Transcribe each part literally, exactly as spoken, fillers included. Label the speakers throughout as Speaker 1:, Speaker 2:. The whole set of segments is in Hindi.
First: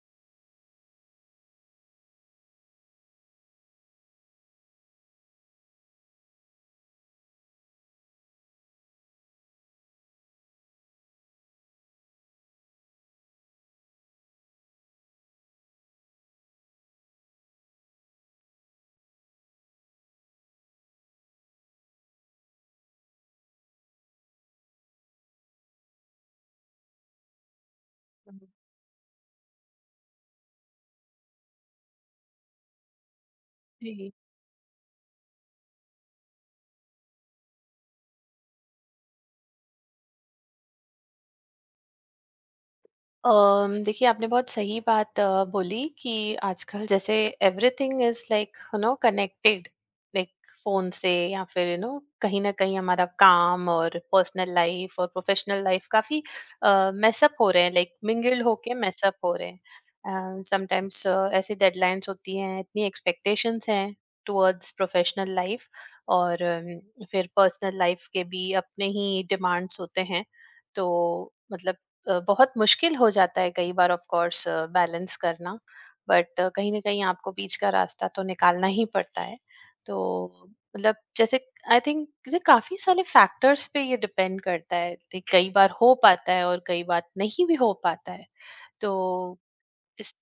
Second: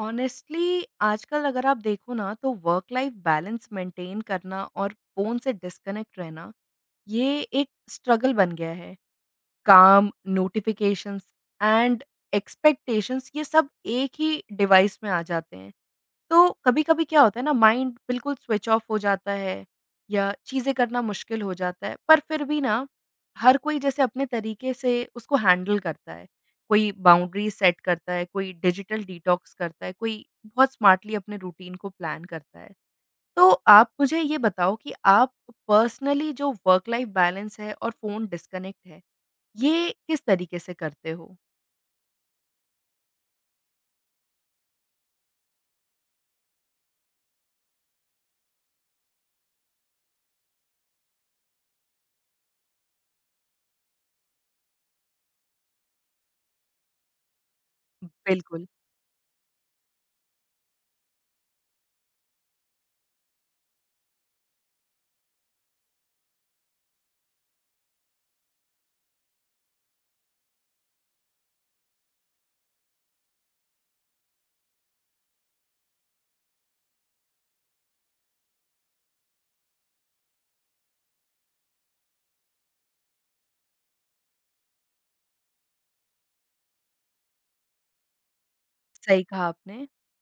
Speaker 1: ऑनेस्टली आजकल अगर आप देखो ना तो वर्क लाइफ बैलेंस मेंटेन करना और फोन से डिस्कनेक्ट रहना ये एक स्ट्रगल बन गया है। काम, नोटिफिकेशंस एंड एक्सपेक्टेशंस, ये सब एक ही डिवाइस में आ जाते हैं। तो कभी-कभी क्या होता है ना, माइंड बिल्कुल स्विच ऑफ हो जाता है या चीज़ें करना मुश्किल हो जाता है। पर फिर भी ना, हर कोई जैसे अपने तरीके से उसको हैंडल करता है। कोई बाउंड्रीज़ सेट करता है, कोई डिजिटल डिटॉक्स करता है, कोई बहुत स्मार्टली अपने रूटीन को प्लान करता है। तो आप
Speaker 2: जी।
Speaker 1: मुझे ये बताओ कि आप पर्सनली जो वर्क लाइफ बैलेंस है और फ़ोन डिस्कनेक्ट है, ये किस तरीके से करते हो?
Speaker 2: अम, देखिए आपने बहुत सही बात अ, बोली कि आजकल जैसे everything is like you know connected like phone से या फिर यू नो कहीं ना कहीं हमारा काम और पर्सनल लाइफ और प्रोफेशनल लाइफ काफी मैसअप हो रहे हैं लाइक मिंगल्ड
Speaker 1: बिल्कुल,
Speaker 2: होके मैसअप हो रहे हैं समटाइम्स। ऐसी डेडलाइंस होती हैं, इतनी एक्सपेक्टेशंस हैं टुवर्ड्स प्रोफेशनल लाइफ, और अम, फिर पर्सनल लाइफ के भी अपने ही डिमांड्स होते हैं। तो मतलब अ, बहुत मुश्किल हो जाता है कई बार, ऑफ कोर्स, बैलेंस करना। बट कहीं ना कहीं आपको बीच का रास्ता तो निकालना ही पड़ता है। तो मतलब जैसे आई थिंक जैसे काफी सारे फैक्टर्स पे ये डिपेंड करता है कि कई बार हो पाता है और कई बार नहीं भी हो पाता है। तो
Speaker 1: सही कहा आपने।
Speaker 2: इस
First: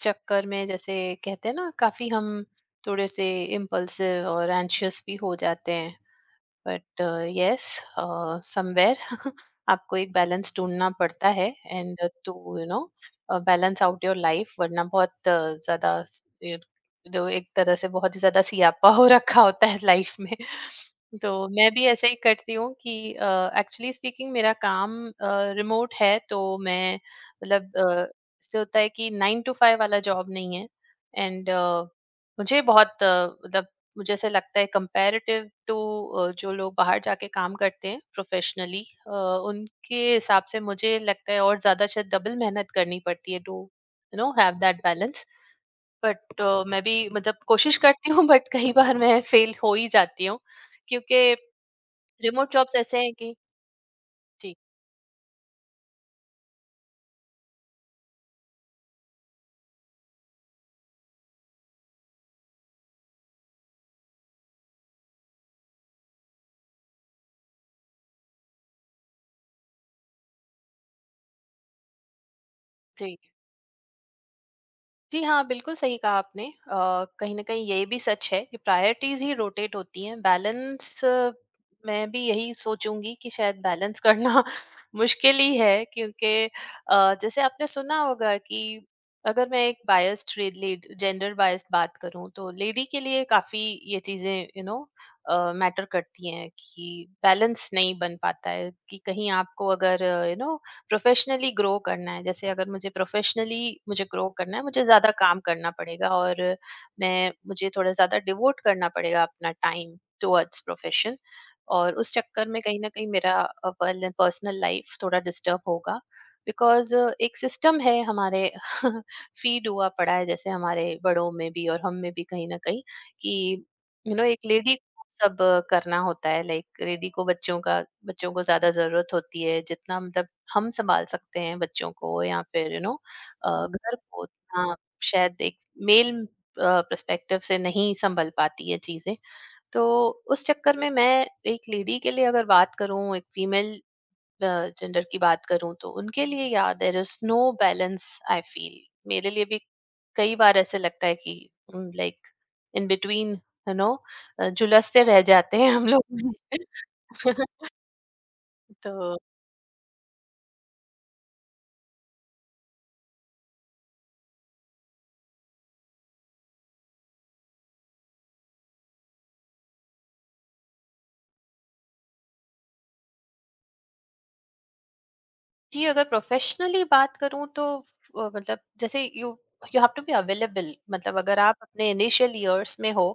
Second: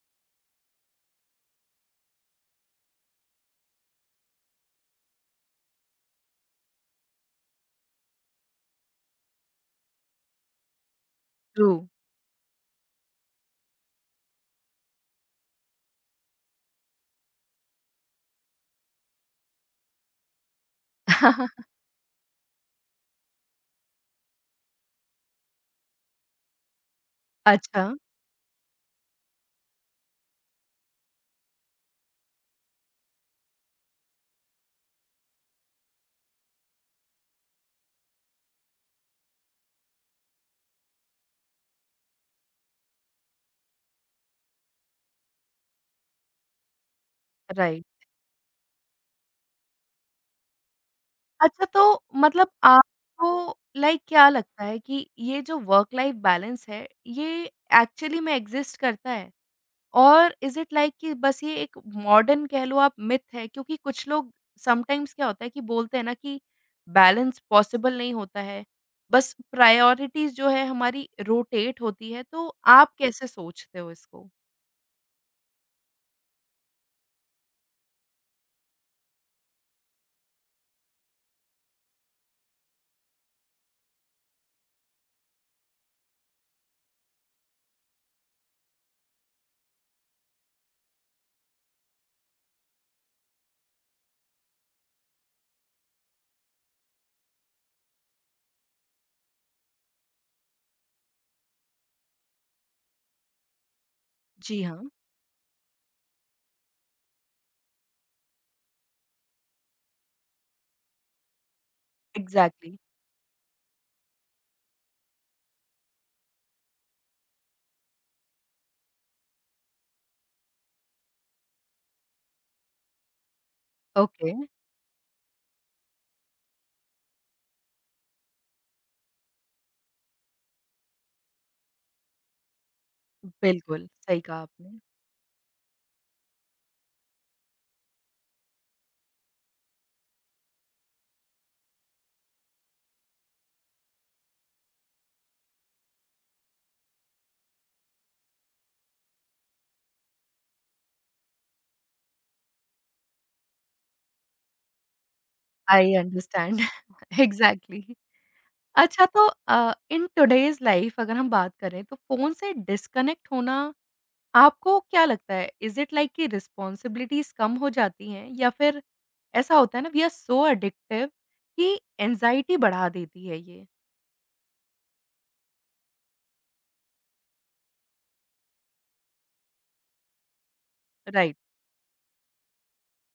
Speaker 2: चक्कर में जैसे कहते हैं ना, काफी हम थोड़े से इम्पल्सिव और एंशियस भी हो जाते हैं। बट यस, समवेयर आपको एक बैलेंस ढूँढना पड़ता है,
Speaker 1: true.
Speaker 2: And to you know balance out your life, वरना बहुत अ, ज्यादा स- ये जो एक तरह से बहुत ही ज्यादा सियापा हो रखा होता है लाइफ में। तो मैं भी ऐसे ही करती हूँ कि एक्चुअली स्पीकिंग मेरा काम रिमोट है। तो मैं मतलब
Speaker 1: अच्छा,
Speaker 2: अ, इससे होता है कि नाइन टू फाइव वाला जॉब नहीं है। एंड मुझे बहुत अ, मतलब मुझे ऐसा लगता है कंपैरेटिव टू, जो लोग बाहर जाके काम करते हैं प्रोफेशनली, उनके हिसाब से मुझे लगता है और ज्यादा शायद डबल मेहनत करनी पड़ती है to you know have that balance. But मैं भी मतलब कोशिश
Speaker 1: राइट।
Speaker 2: करती हूँ, बट कई बार मैं फेल हो ही जाती हूँ, क्योंकि
Speaker 1: अच्छा तो मतलब
Speaker 2: रिमोट जॉब्स ऐसे हैं
Speaker 1: आपको
Speaker 2: कि
Speaker 1: लाइक क्या
Speaker 2: जी
Speaker 1: लगता है कि ये जो वर्क लाइफ बैलेंस है, ये एक्चुअली में एक्सिस्ट करता है? और इज़ इट लाइक कि बस ये एक मॉडर्न कह लो आप मिथ है, क्योंकि कुछ लोग समटाइम्स क्या होता है कि बोलते हैं ना कि बैलेंस पॉसिबल नहीं होता है, बस प्रायोरिटीज़ जो है हमारी रोटेट होती है, तो आप
Speaker 2: जी,
Speaker 1: कैसे सोचते हो इसको?
Speaker 2: जी हाँ, बिल्कुल सही कहा आपने। अ, कहीं न कहीं ये भी सच है कि प्रायोरिटीज़ ही रोटेट होती हैं। बैलेंस, मैं भी यही सोचूँगी कि शायद बैलेंस करना मुश्किल ही है, क्योंकि अ, जैसे आपने सुना होगा कि अगर मैं एक बायस्ड रे लीड जेंडर बायस्ड बात करूँ तो लेडी के लिए काफ़ी ये चीज़ें यू नो अ, मैटर करती हैं कि बैलेंस नहीं बन पाता है कि कहीं आपको अगर यू नो प्रोफेशनली ग्रो करना है। जैसे अगर मुझे प्रोफेशनली मुझे ग्रो करना है,
Speaker 1: जी हाँ,
Speaker 2: मुझे ज्यादा काम करना पड़ेगा, और मैं मुझे थोड़ा ज्यादा डिवोट करना पड़ेगा अपना टाइम टुवर्ड्स प्रोफेशन। और उस चक्कर में
Speaker 1: एग्ज़ैक्टली,
Speaker 2: कहीं ना कहीं मेरा पर्सनल लाइफ थोड़ा डिस्टर्ब होगा, बिकॉज एक सिस्टम है हमारे फीड हुआ पड़ा है जैसे हमारे बड़ों में भी और हम में भी कहीं ना कहीं कि यू नो
Speaker 1: ओके,
Speaker 2: एक लेडी सब करना होता है, लाइक लेडी को बच्चों का, बच्चों को ज्यादा जरूरत होती है जितना मतलब हम सँभाल सकते हैं बच्चों को या फिर यू नो अ,
Speaker 1: बिल्कुल,
Speaker 2: घर
Speaker 1: सही
Speaker 2: को।
Speaker 1: कहा
Speaker 2: हाँ,
Speaker 1: आपने।
Speaker 2: शायद एक मेल अ, पर्सपेक्टिव से नहीं सँभल पाती है चीज़ें। तो उस चक्कर में मैं एक लेडी के लिए अगर बात करूँ, एक फीमेल अ, जेंडर की बात करूँ, तो उनके लिए या there is no balance, I feel. मेरे लिए भी कई बार ऐसे लगता है कि um, like in between you know uh, झुलसते रह जाते हैं हम
Speaker 1: आई
Speaker 2: लोग।
Speaker 1: Understand, exactly.
Speaker 2: तो
Speaker 1: अच्छा तो अ, इन टुडेज़ लाइफ अगर हम बात करें तो फ़ोन से डिस्कनेक्ट होना आपको क्या लगता है? इज़ इट लाइक कि रिस्पॉन्सिबिलिटीज़ कम हो जाती हैं या फिर ऐसा होता है ना, वी आर सो एडिक्टिव कि एंग्ज़ायटी बढ़ा देती है ये?
Speaker 2: जी, अगर प्रोफेशनली बात करूँ तो अ, मतलब जैसे you you have to be available, मतलब
Speaker 1: राइट,
Speaker 2: अगर आप अपने इनिशियल ईयर्स में हो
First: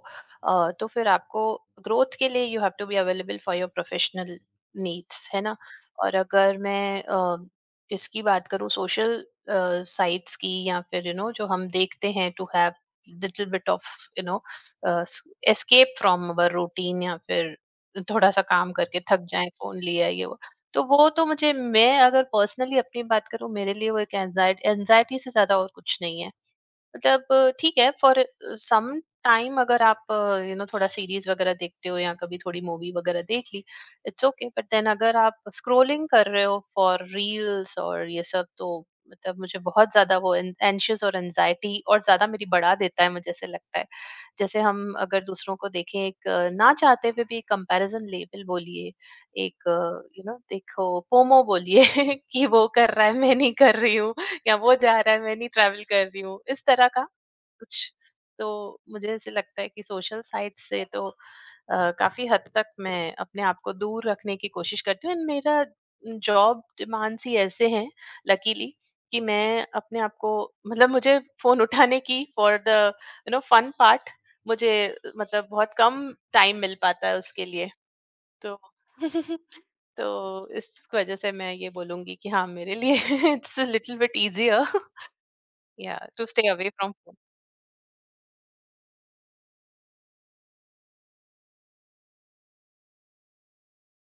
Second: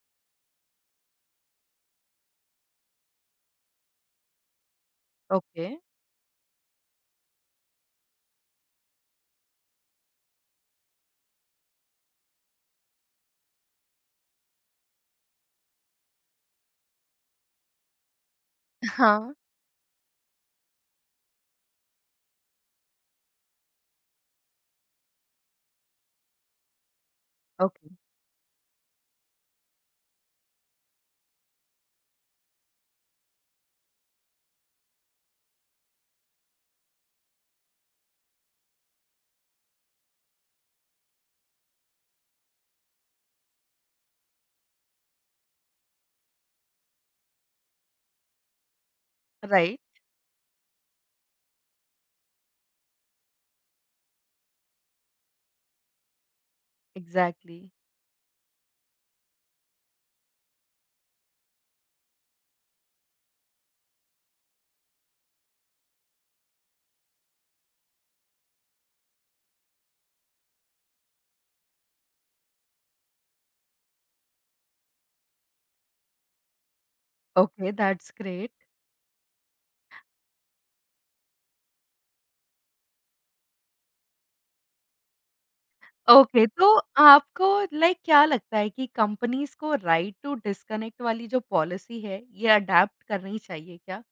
Speaker 2: अ, तो फिर आपको ग्रोथ के लिए you have to be available for your professional needs है ना।
Speaker 1: ओके,
Speaker 2: और अगर मैं अ, इसकी बात करूँ सोशल साइट्स की, या फिर यू you नो know, जो हम देखते हैं to have little bit of you know escape from our routine या फिर थोड़ा सा काम करके थक
Speaker 1: हाँ,
Speaker 2: जाए फोन लिया, ये तो वो तो मुझे, मैं अगर पर्सनली अपनी बात करूँ, मेरे लिए वो एक एंजाइटी एंजाइटी से ज़्यादा और कुछ नहीं है। मतलब अ, ठीक
Speaker 1: ओके,
Speaker 2: है फॉर सम टाइम अगर आप यू नो थोड़ा सीरीज वगैरह देखते हो या कभी थोड़ी मूवी वगैरह देख ली, इट्स ओके। बट देन अगर आप स्क्रोलिंग कर रहे हो फॉर रील्स और ये सब, तो मतलब मुझे बहुत ज्यादा वो एंशियस और एनजाइटी और ज्यादा मेरी बढ़ा देता है, मुझे ऐसे लगता है। जैसे हम अगर दूसरों को देखें, एक अ, ना चाहते हुए भी कंपैरिजन लेबल बोलिए, एक
Speaker 1: राइट,
Speaker 2: यू नो देखो पोमो बोलिए कि वो कर रहा है, मैं नहीं कर रही हूँ, या वो जा रहा है, मैं नहीं ट्रैवल कर रही हूँ, इस तरह का
Speaker 1: एग्ज़ैक्टली,
Speaker 2: कुछ। तो मुझे ऐसे लगता है कि सोशल साइट से तो अ, काफी हद तक मैं अपने आप को दूर रखने की कोशिश करती हूँ। एंड मेरा जॉब डिमांड्स ही ऐसे हैं लकीली कि मैं अपने आप को मतलब मुझे फोन उठाने की for the you know fun part, मुझे मतलब बहुत कम टाइम मिल पाता है उसके लिए।
Speaker 1: Okay that's great.
Speaker 2: तो तो इस वजह से मैं ये बोलूंगी कि हाँ, मेरे लिए it's little bit easier, yeah, to stay
Speaker 1: okay तो
Speaker 2: away from phone.
Speaker 1: आपको लाइक क्या लगता है कि कंपनीज़ को राइट टू डिस्कनेक्ट वाली जो पॉलिसी है ये अडॉप्ट करनी चाहिए क्या?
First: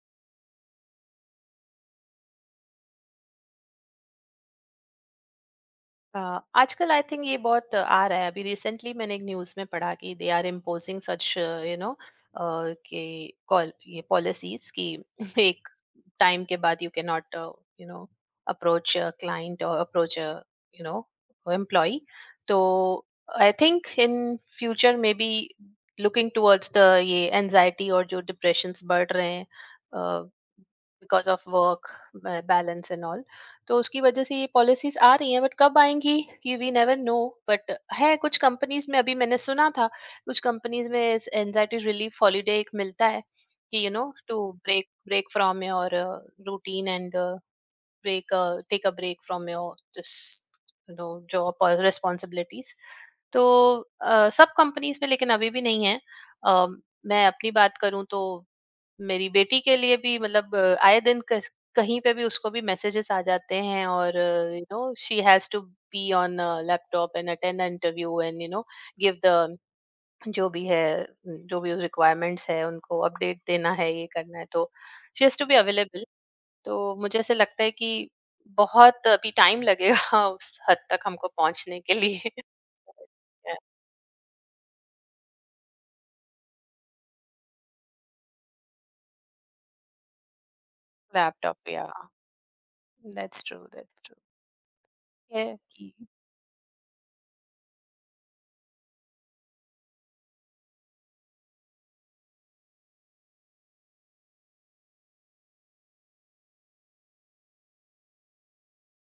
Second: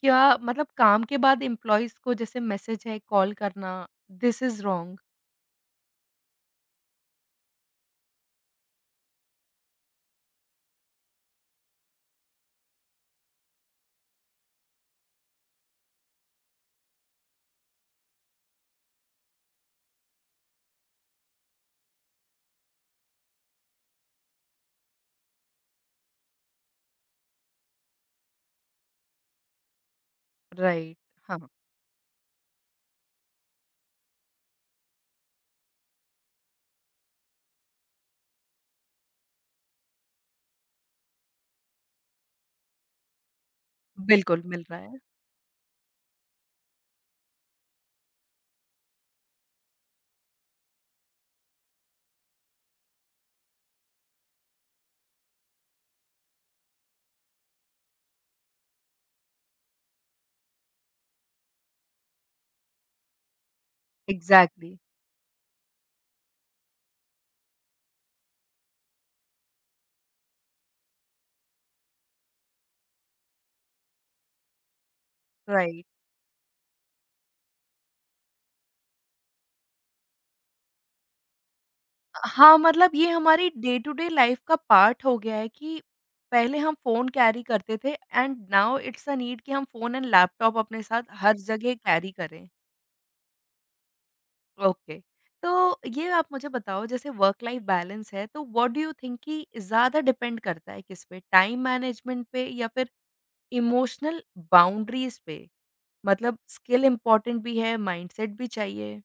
Speaker 1: क्या मतलब काम के बाद एम्प्लॉइज को जैसे मैसेज है, कॉल करना, दिस इज़ रॉन्ग।
Speaker 2: अ, आजकल आई थिंक ये बहुत आ रहा है। अभी रिसेंटली मैंने एक न्यूज़ में पढ़ा कि they are imposing such you know कि कॉल ये पॉलिसीज कि एक टाइम के बाद you can not you know approach client और अप्रोच यू नो एम्प्लॉय। तो I think in future maybe looking towards the ये एनजाइटी और जो डिप्रेशंस बढ़ रहे हैं बिकॉज
Speaker 1: राइट,
Speaker 2: ऑफ
Speaker 1: हाँ,
Speaker 2: वर्क बैलेंस एंड ऑल, तो उसकी वजह से ये पॉलिसीज आ रही हैं। बट कब आएंगी, ये वी नेवर नो। बट है कुछ कंपनीज में, अभी मैंने सुना था कुछ कंपनीज में एनजाइटी रिलीफ हॉलीडे एक मिलता है कि यू नो टू
Speaker 1: बिल्कुल मिल रहा
Speaker 2: ब्रेक
Speaker 1: है।
Speaker 2: Break from your routine, and break, take a break from your this no job और रिस्पॉन्सिबिलिटीज। तो अ, सब कंपनीज में लेकिन अभी भी नहीं है। अ, मैं अपनी बात करूं तो मेरी बेटी के लिए भी मतलब अ, आए दिन कस कहीं पे भी उसको भी मैसेजेस आ जाते हैं, और you
Speaker 1: exactly.
Speaker 2: No she has to be on laptop and attend interview and you know give the, जो भी है न, जो भी रिक्वायरमेंट्स है उनको अपडेट देना है, ये करना है, तो she has to be
Speaker 1: right.
Speaker 2: Available. तो मुझे ऐसे लगता है कि बहुत अभी टाइम लगेगा उस हद तक हमको पहुंचने के लिए।
Speaker 1: हाँ, मतलब ये हमारी डे टू डे लाइफ़ का पार्ट हो गया है कि पहले हम फ़ोन कैरी करते थे and now it's a need कि हम फ़ोन एंड लैपटॉप अपने साथ हर
Speaker 2: लैपटॉप
Speaker 1: जगह
Speaker 2: या,
Speaker 1: कैरी करें।
Speaker 2: That's true, that's
Speaker 1: okay,
Speaker 2: true.
Speaker 1: तो ये आप मुझे बताओ जैसे वर्क लाइफ़ बैलेंस है, तो व्हाट डू यू थिंक कि ज़्यादा डिपेंड करता है किस पे? टाइम मैनेजमेंट पे या फिर इमोशनल बाउंड्रीज़ पे, मतलब स्किल इम्पोर्टेंट भी है, माइंडसेट भी चाहिए।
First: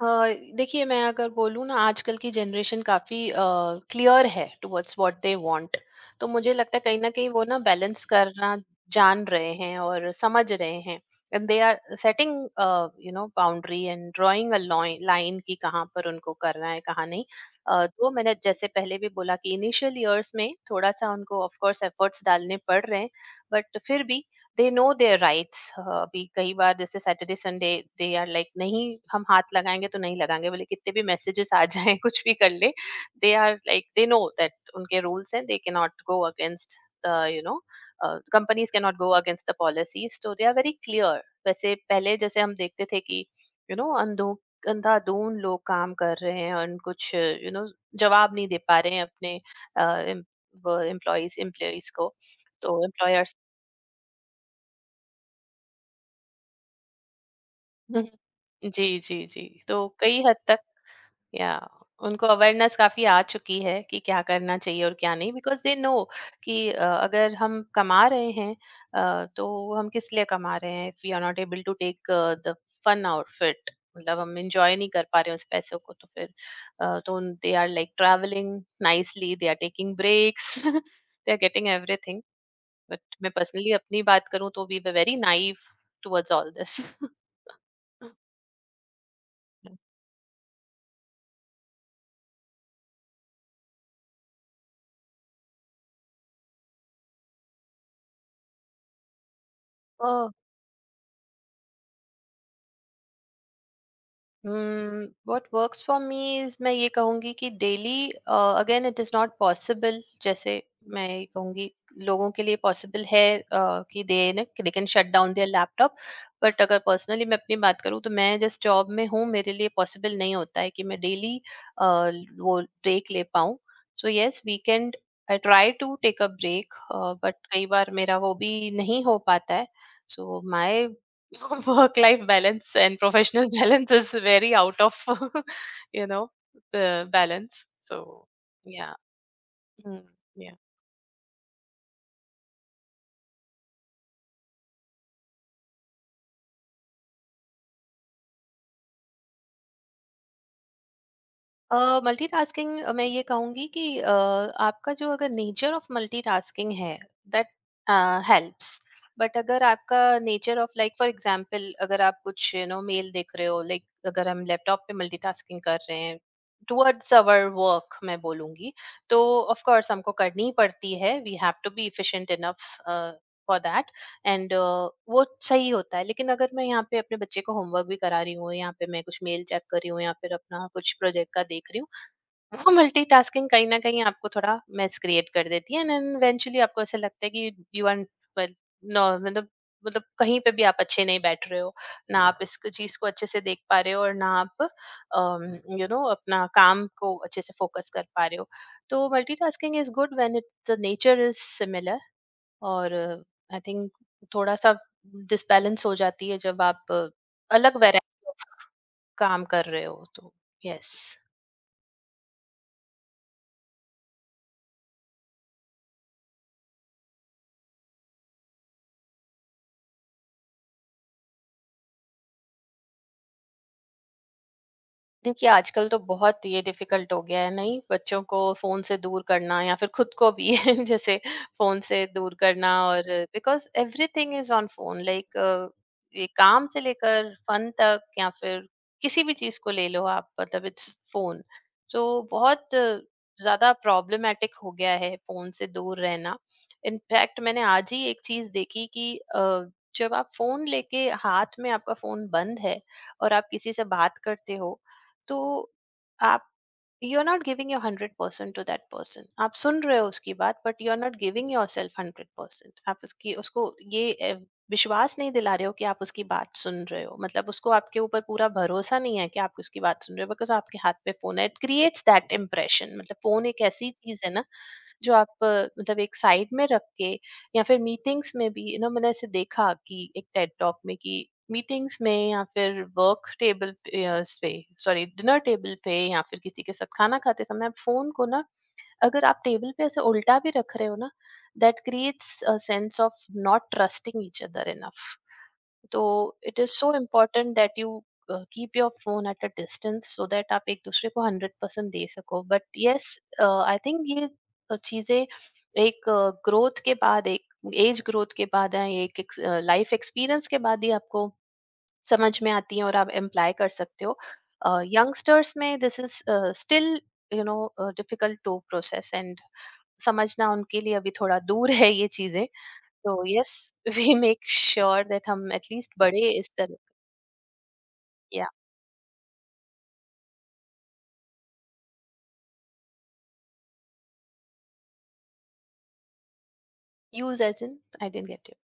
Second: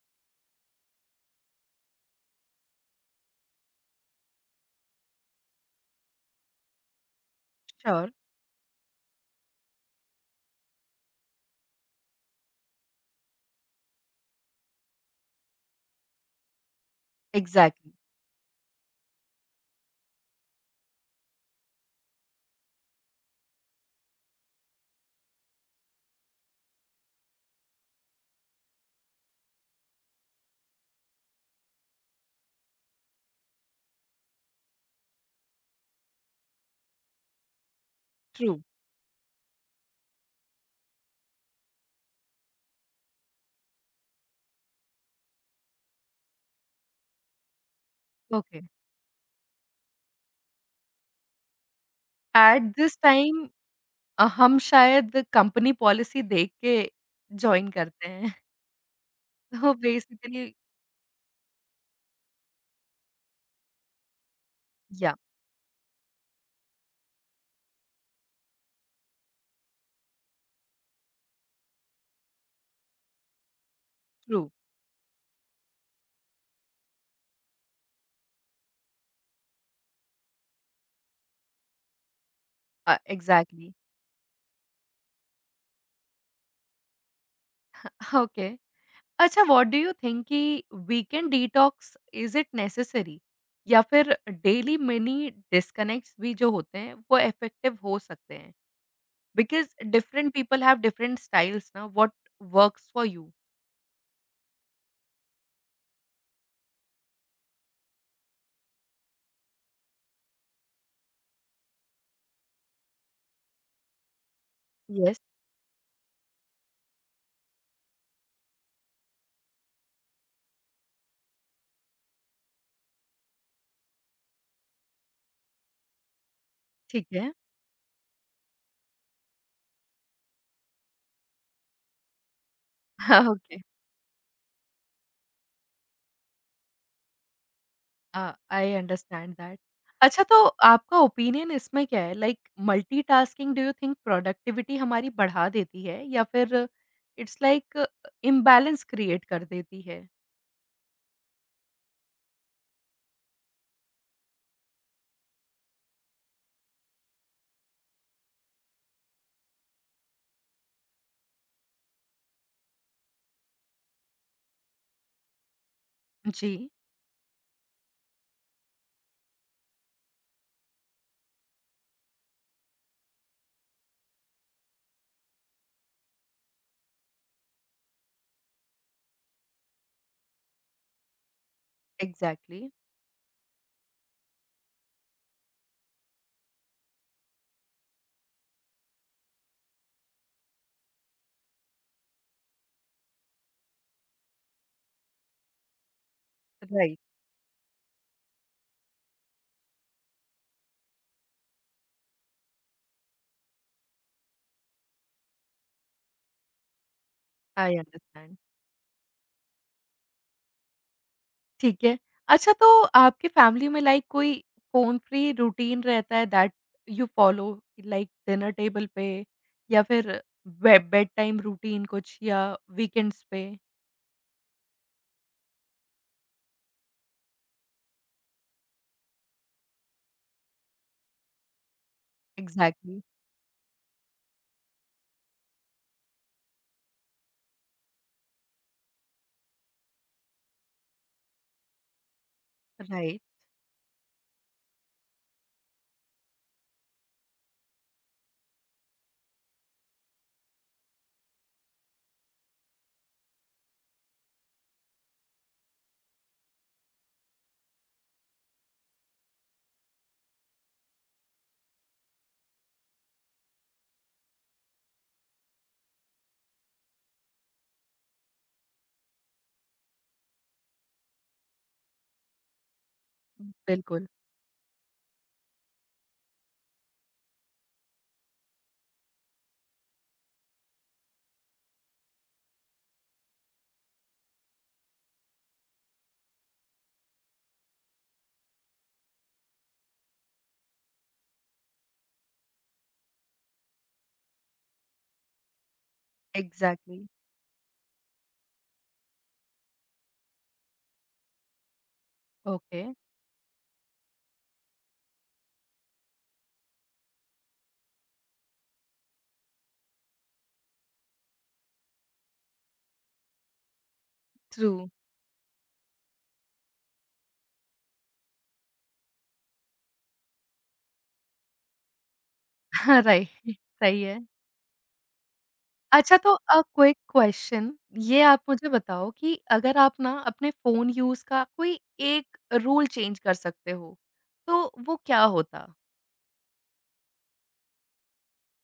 Speaker 2: अ, देखिए, मैं अगर बोलूँ ना, आजकल की जनरेशन काफ़ी क्लियर है टुवर्ड्स व्हाट दे वांट। तो मुझे लगता है कहीं ना कहीं वो ना बैलेंस
Speaker 1: श्योर,
Speaker 2: करना जान रहे हैं और समझ रहे हैं, and they are setting you know boundary and drawing a line कि कहाँ पर उनको करना है, कहाँ नहीं। अ,
Speaker 1: एग्ज़ैक्टली,
Speaker 2: तो मैंने जैसे पहले भी बोला कि इनिशियल ईयर्स में थोड़ा सा उनको ऑफ कोर्स एफर्ट्स डालने पड़ रहे हैं, बट फिर भी दे नो देयर राइट्स। अभी कई बार, जैसे Saturday Sunday, they are like नहीं, हम हाथ लगाएंगे तो नहीं लगाएंगे, बोले कितने भी मैसेजेस आ जाएं कुछ भी कर ले, they are like, they know that उनके रूल्स हैं, they can not go against the you know
Speaker 1: true,
Speaker 2: companies can not go against the policies. तो दे आर वेरी क्लियर। वैसे पहले जैसे हम देखते थे कि यू नो अंधों अंधाधुन लोग काम कर रहे हैं और कुछ यू नो जवाब नहीं दे
Speaker 1: ओके।
Speaker 2: पा रहे हैं अपने एम्प्लॉयज एम्प्लॉयज को,
Speaker 1: at
Speaker 2: to
Speaker 1: this
Speaker 2: employers,
Speaker 1: time uh, हम शायद कंपनी पॉलिसी देख के जॉइन
Speaker 2: हम्म,
Speaker 1: करते हैं।
Speaker 2: जी, जी, जी।
Speaker 1: तो
Speaker 2: तो कई हद
Speaker 1: बेसिकली
Speaker 2: तक या उनको अवेयरनेस काफ़ी आ चुकी है कि क्या करना चाहिए और क्या
Speaker 1: या
Speaker 2: नहीं, बिकॉज़ दे नो कि अ, अगर हम कमा रहे हैं अ, तो हम किस लिए कमा रहे हैं, if we are not able to take the fun out of it, मतलब हम
Speaker 1: ट्रू,
Speaker 2: एंजॉय नहीं कर पा रहे हैं उस पैसों को, तो फिर अ, तो they are like travelling nicely, they are taking breaks, they are getting everything.
Speaker 1: Uh,
Speaker 2: but मैं पर्सनली
Speaker 1: एग्ज़ैक्टली
Speaker 2: अपनी बात करूं तो we were very naive towards all this.
Speaker 1: Okay. अच्छा व्हाट डू यू थिंक कि weekend detox is it necessary या फिर डेली मिनी डिस्कनेक्ट्स भी जो होते हैं, वो इफेक्टिव हो सकते हैं? Because different people have different styles ना, what works for you.
Speaker 2: What works for me is, मैं ये कहूंगी कि daily again it is not possible. जैसे मैं ये कहूंगी लोगों के लिए पॉसिबल है, uh, कि दे ना they can shut
Speaker 1: yes,
Speaker 2: down their laptop, but अगर पर्सनली मैं अपनी बात करूँ, तो मैं जिस जॉब में हूँ, मेरे लिए पॉसिबल नहीं होता है कि मैं डेली वो ब्रेक ले पाऊँ। So yes, weekend I try to take a break,
Speaker 1: ठीक है।
Speaker 2: बट कई बार मेरा वो भी नहीं हो पाता है। So my work life balance and
Speaker 1: हाँ,
Speaker 2: professional
Speaker 1: okay.
Speaker 2: balance is very out of you know, the balance, so
Speaker 1: अ, I
Speaker 2: yeah,
Speaker 1: understand that.
Speaker 2: mm,
Speaker 1: अच्छा तो
Speaker 2: yeah.
Speaker 1: आपका ओपिनियन इसमें क्या है? Like multitasking do you think productivity हमारी बढ़ा देती है या फिर इट्स लाइक इम्बैलेंस क्रिएट कर देती है?
Speaker 2: मल्टीटास्किंग, मैं ये कहूंगी कि अ, आपका जो अगर नेचर ऑफ मल्टीटास्किंग है, दैट हेल्प्स। बट अगर आपका nature of, like for example, अगर आप कुछ यू नो मेल देख रहे हो, लाइक अगर हम लैपटॉप पे मल्टीटास्किंग कर रहे हैं
Speaker 1: जी।
Speaker 2: टुवर्ड्स अवर वर्क, मैं बोलूंगी, तो ऑफ कोर्स हमको करनी ही पड़ती है, we have to be efficient enough for that. And uh, वो सही होता है। लेकिन अगर मैं यहाँ पे अपने बच्चे को होमवर्क भी करा रही हूँ, यहाँ पे मैं कुछ मेल चेक कर रही हूँ, या फिर अपना कुछ प्रोजेक्ट का देख रही हूँ,
Speaker 1: एग्ज़ैक्टली।
Speaker 2: वो मल्टीटास्किंग कहीं ना कहीं आपको थोड़ा मेस क्रिएट कर देती है, एंड देन इवेंचुअली आपको ऐसा लगता है कि यू आर नो मतलब। मतलब कहीं पे भी आप अच्छे नहीं बैठ रहे हो, ना आप इस चीज को अच्छे से देख पा रहे हो, और ना आप यू नो अपना काम
Speaker 1: राइट।
Speaker 2: को अच्छे से फोकस कर पा रहे हो। तो multitasking is good when it the nature is similar. और आई थिंक थोड़ा सा डिसबैलेंस हो जाती है जब आप अ, अलग
Speaker 1: आई
Speaker 2: वैरायटी
Speaker 1: अंडरस्टैंड।
Speaker 2: ऑफ काम कर रहे हो। तो यस।
Speaker 1: ठीक है। अच्छा तो आपकी फैमिली में लाइक कोई फ़ोन फ्री रूटीन रहता है that you follow, like dinner table पे या फिर बे बेड टाइम रूटीन कुछ या वीकेंड्स पे?
Speaker 2: देखिए, आजकल तो बहुत ये डिफिकल्ट हो गया है नहीं, बच्चों को फोन से दूर करना या फिर खुद को भी जैसे फोन से दूर करना।
Speaker 1: एग्ज़ैक्टली,
Speaker 2: और because everything is on phone, like ये काम से लेकर फन तक या फिर किसी भी चीज को ले लो आप, मतलब इट्स फोन। सो बहुत अ,
Speaker 1: राइट।
Speaker 2: ज्यादा प्रॉब्लमेटिक हो गया है फोन से दूर रहना। इनफैक्ट मैंने आज ही एक चीज देखी कि अ, जब आप फोन लेके, हाथ में आपका फोन बंद है और आप किसी से बात करते हो, तो आप you are not giving your hundred percent to that person. आप सुन रहे हो उसकी बात, but you are not giving your self hundred percent. आप उसकी उसको ये अ, विश्वास नहीं दिला रहे हो कि आप उसकी बात सुन रहे हो। मतलब उसको आपके ऊपर पूरा भरोसा नहीं है कि आप उसकी बात सुन रहे हो, बिकॉज आपके हाथ पे फोन है। It creates that impression. मतलब फोन एक ऐसी
Speaker 1: बिल्कुल।
Speaker 2: चीज है ना जो आप अ, मतलब एक साइड में रख के, या फिर मीटिंग्स में भी, यू नो मैंने ऐसे देखा कि एक टेड टॉक में कि मीटिंग्स में या फिर वर्क टेबल पे अ, इस पे सॉरी डिनर टेबल पे या फिर किसी के साथ खाना खाते समय आप फोन को ना, अगर आप टेबल पे ऐसे उल्टा भी रख रहे हो ना, that creates a sense of not trusting each other enough. तो it is so
Speaker 1: exactly.
Speaker 2: Important that you keep your phone at a distance, so that आप एक दूसरे को हंड्रेड परसेंट दे सको। But
Speaker 1: okay.
Speaker 2: Yes, I think ये अ, चीजें एक ग्रोथ के बाद, एक एज ग्रोथ के बाद है, एक लाइफ एक्सपीरियंस के बाद ही आपको समझ में आती है और आप एम्प्लॉय कर सकते हो।
Speaker 1: ट्रू।
Speaker 2: यंगस्टर्स में this is still, you know, difficult to process, and समझना उनके लिए अभी थोड़ा दूर है ये चीजें। तो यस,
Speaker 1: राइट, सही
Speaker 2: वी
Speaker 1: है।
Speaker 2: मेक श्योर दैट हम एटलीस्ट
Speaker 1: अच्छा
Speaker 2: बड़े
Speaker 1: तो
Speaker 2: इस
Speaker 1: अ,
Speaker 2: तरह।
Speaker 1: क्विक क्वेश्चन, ये आप
Speaker 2: Yeah.
Speaker 1: मुझे बताओ कि अगर आप ना अपने फ़ोन यूज़ का कोई एक रूल चेंज कर सकते हो, तो वो क्या होता?
Speaker 2: Use as in? I didn't get you.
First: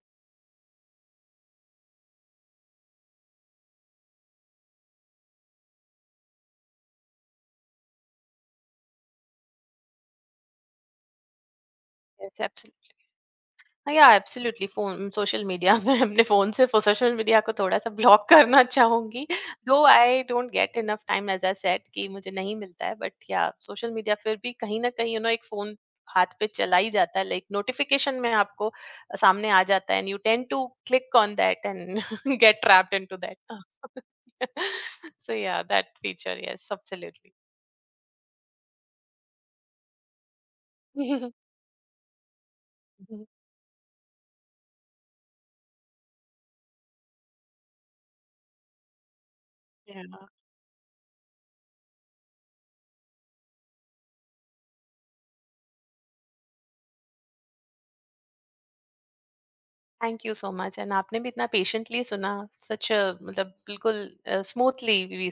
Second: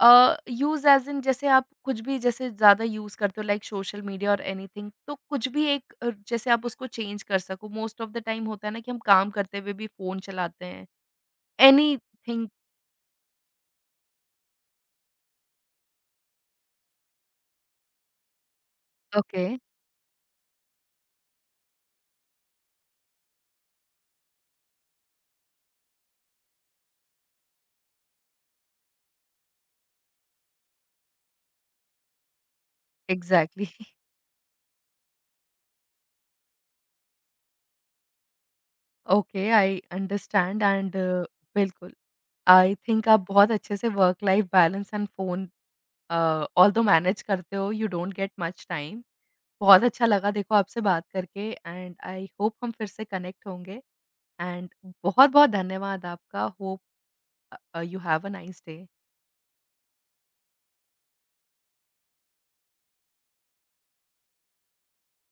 Speaker 1: Uh, use as in जैसे आप कुछ भी जैसे ज़्यादा यूज़ करते हो लाइक सोशल मीडिया और एनीथिंग, तो कुछ भी एक अ, जैसे आप उसको चेंज कर सको। मोस्ट ऑफ द टाइम होता है ना कि हम काम करते हुए भी फ़ोन चलाते हैं।
Speaker 2: Yes,
Speaker 1: anything
Speaker 2: absolutely. हाँ, या एब्सोल्युटली फोन सोशल मीडिया में अपने फोन से सोशल मीडिया को थोड़ा सा ब्लॉक करना चाहूंगी।
Speaker 1: Okay,
Speaker 2: though I don't get enough time, as I said कि मुझे नहीं मिलता है, बट या सोशल मीडिया फिर भी कहीं ना कहीं, यू नो, एक फोन हाथ पे चला ही जाता है, लाइक नोटिफिकेशन में आपको सामने आ जाता है and you tend to click on that and get trapped into that.
Speaker 1: Exactly.
Speaker 2: So या that feature, yes, absolutely.
Speaker 1: Okay, I understand and बिल्कुल, आई थिंक आप बहुत अच्छे से work life balance and phone uh, although manage करते हो, you don't get much time. बहुत
Speaker 2: Yeah.
Speaker 1: अच्छा लगा देखो आपसे बात करके एंड आई होप हम फिर से कनेक्ट होंगे एंड बहुत बहुत धन्यवाद आपका। Hope you have a nice day.
Speaker 2: Thank you so much, and you've been so patient. We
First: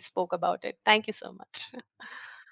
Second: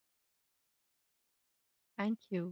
Speaker 2: spoke about it. Thank you so much.
Speaker 1: Thank you.